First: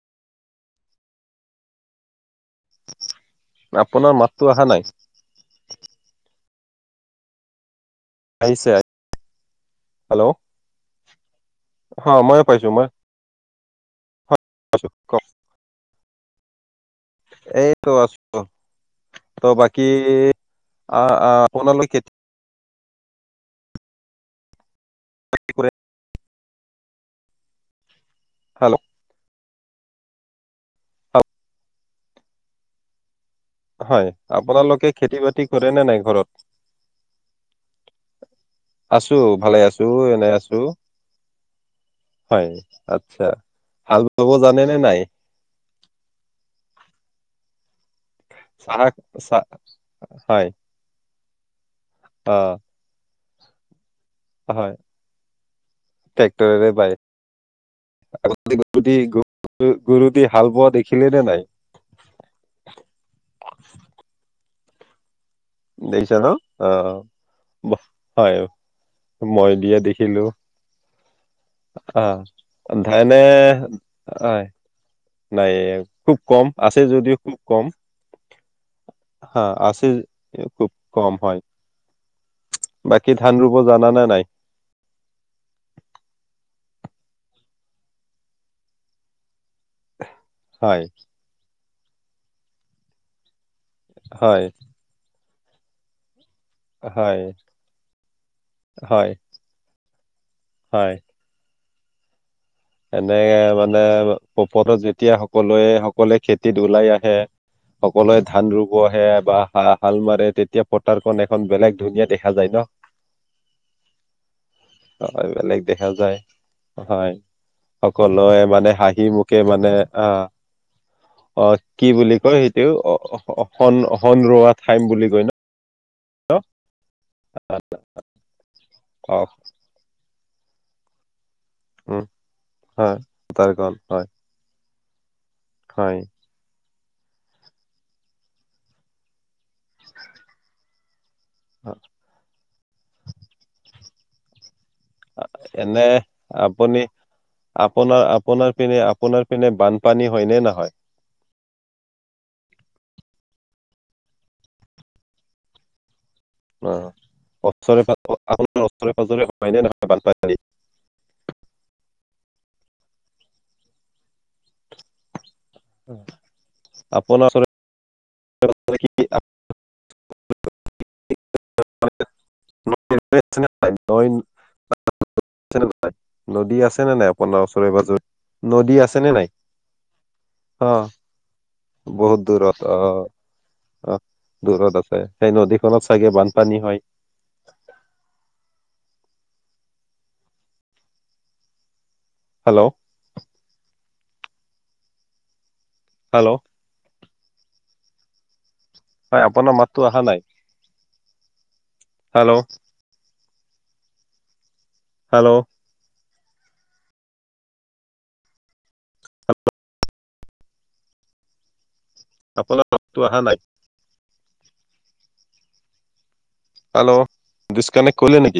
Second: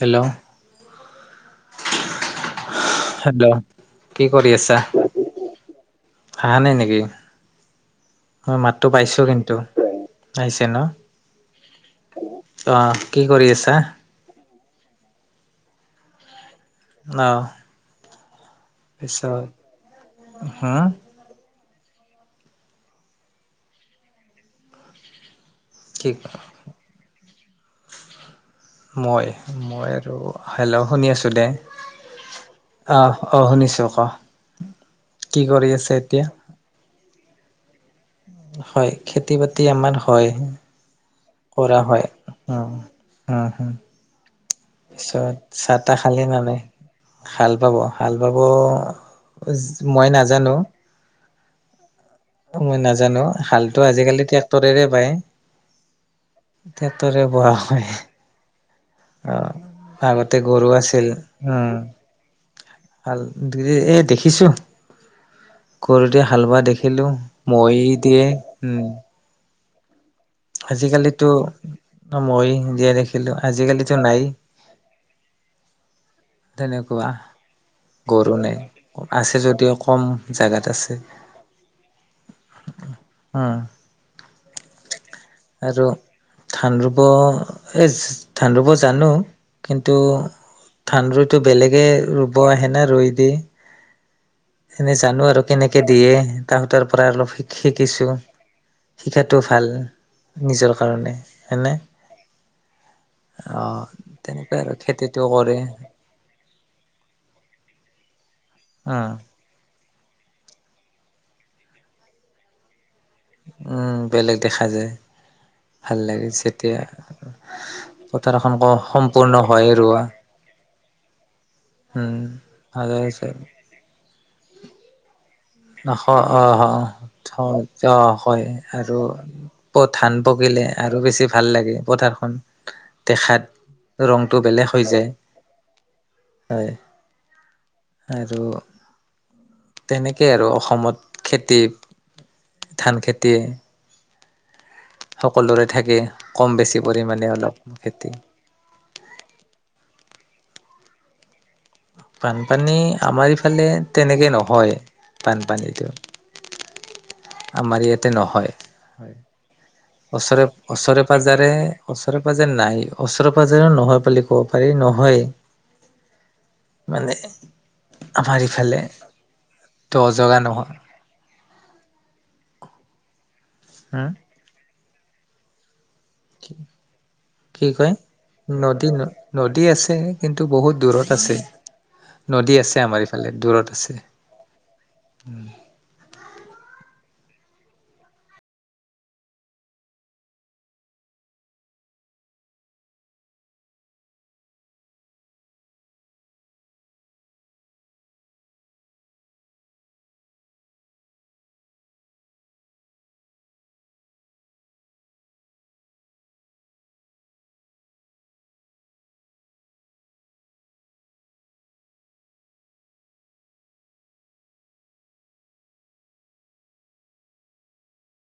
Hello hello, আপোনাৰ কি মাততো কৰি আহা আছা নাই হাহা নাই নেকি? মই আহিছে মাততো পাইছো কিন্তু হেল্ল' আহিছে ন? অ, ময়ো পাইছোঁ, অ মই কি কৰি আছা? কওক অ এইটো আছোঁ ত পিছত বাকী হম আ আ আপোনালোক কেতিয়া [inaudible] [inaudible] হেল্ল'অ মই, মই আৰু হেল্ল' শুনি আছোঁ দে। আহ, অ শুনিছোঁ ক, হয় আপোনালোকে খেতি বাতি কি কৰে কৰি নে নাই আছে এতিয়া? ঘৰত হয়, আছো ভালে খেতি-বাতি আছো আমাৰ হয়। এনে আছো কৰা হয়, অ, অ হাল বাব জানে নে নাই নিশ্চয়। চাহ তাহ খালি নে নাই, খাল বাব? হাল বাব চাহ চাহ মই হয় নাজানো। অ। মই নাজানো, হালতো আজিকালি হয় ট্ৰেক্টৰেৰে বায়, ট্ৰেক্টৰেৰে বাই ট্ৰেক্টৰে বোৱা হয়। [inaudible] অ, গৰু দি আগতে হাল বোৱা গৰু দেখিলে আছিল, নে নাই উম। হাল এ দেখিছোঁ। দেখিছা গৰুদি ন হাল বোৱা অ দেখিলোঁ মৰি দিয়ে। উম। মৈ দিয়া দেখিলোঁ। আজিকালিতো অ, মৈ দিয়া ধানে দেখিলোঁ। আজিকালিতো নায়েই। নাইয়ে। খুব কম, আছে তেনেকুৱা যদিও খুব কম। গৰু হা আছে। জেগাত খুব আছে। কম হয় বাকী ধান উম ৰুব জাননে নাই? আৰু ধান ৰুব এচ ধান ৰুব জানো। কিন্তু, হয় ধান ৰুইটো বেলেগে ৰুব আহে নে ৰুই দিয়ে। হয়। এনে জানো আৰু কেনেকে দিয়ে। তাহাঁতৰ পৰা হয় অলপ শিক শিকিছোঁ, হয় শিকাটো ভাল। নিজৰ হয় কাৰণে হয়নে। এনেকে অ মানে তেনেকুৱাই আৰু পপোবা যেতিয়া খেতিটো কৰে সকলোৱে হ'ব সকলোৱে খেতিত ওলাই আহে, সকলোৱে ধান ৰুব অ আহে বা হা হাল মাৰে, তেতিয়া পথাৰখন এখন বেলেগ ধুনীয়া দেখা যায় ন? উম বেলেগ দেখা যায় হয়, বেলেগ ভাল যায়। লাগে যেতিয়া হয়। সকলোৱে পথাৰখন মানে হাঁহি সম্পূৰ্ণ মুখে হয় মানে ৰোৱা আ অ, কি উম বুলি কয় সেইটো? ভালে হৈছে অখন ৰোৱা টাইম বুলি কয় ন? [unintelligible] অ, হয় আৰু অ আকৌ ধান পকিলে আৰু বেছি ভাল লাগে উম পথাৰখন হয় ভোটাৰ কাৰ্ড হয় দেখাত ৰং। টো বেলেগ হৈ যায়। হয়। হয়, আৰু তেনেকেই আৰু অসমত খেতি, ধান খেতি। সকলোৰে এনে থাকে কম বেছি আপুনি, পৰিমাণে অলপ আপোনাৰ খেতি আপোনাৰ পিনে আপোনাৰ পিনে বানপানী হয় নে নহয়? বানপানী আমাৰ ইফালে তেনেকে নহয়, বানপানীটো। অ, আমাৰ ওচৰে ইয়াতে পাঁজৰে, নহয় আপোনাৰ ওচৰে পাঁজৰে হয়নে নহয় বানপানী? ওচৰে-পাঁজৰে, ওচৰে-পাঁজৰে নাই। ওচৰে- পাঁজৰেও নহয় বুলি ক'ব পাৰি, নহয়েই। মানে? আপোনাৰ ওচৰে আমাৰ পাজৰে ইফালে কি ত অজগা নহয় নি [unintelligible] হম নদী আছেনে নাই আপোনাৰ কি ওচৰে কয় পাজৰে নদী ন আছেনে নাই নদী আছে কিন্তু অ বহুত দূৰত আছে বহুত নদী দূৰত অ আছে আমাৰ ইফালে দূৰত আছে অ দূৰত আছে সেই নদীখনত চাগে বানপানী হয় হেল্ল' হেল্ল' হয় আপোনাৰ মাতটো আহা নাই হেল্ল' হেল্ল' আপোনাৰ মাতটো আহা নাই হেল্ল ডিছকানেক্ট কৰিলে নেকি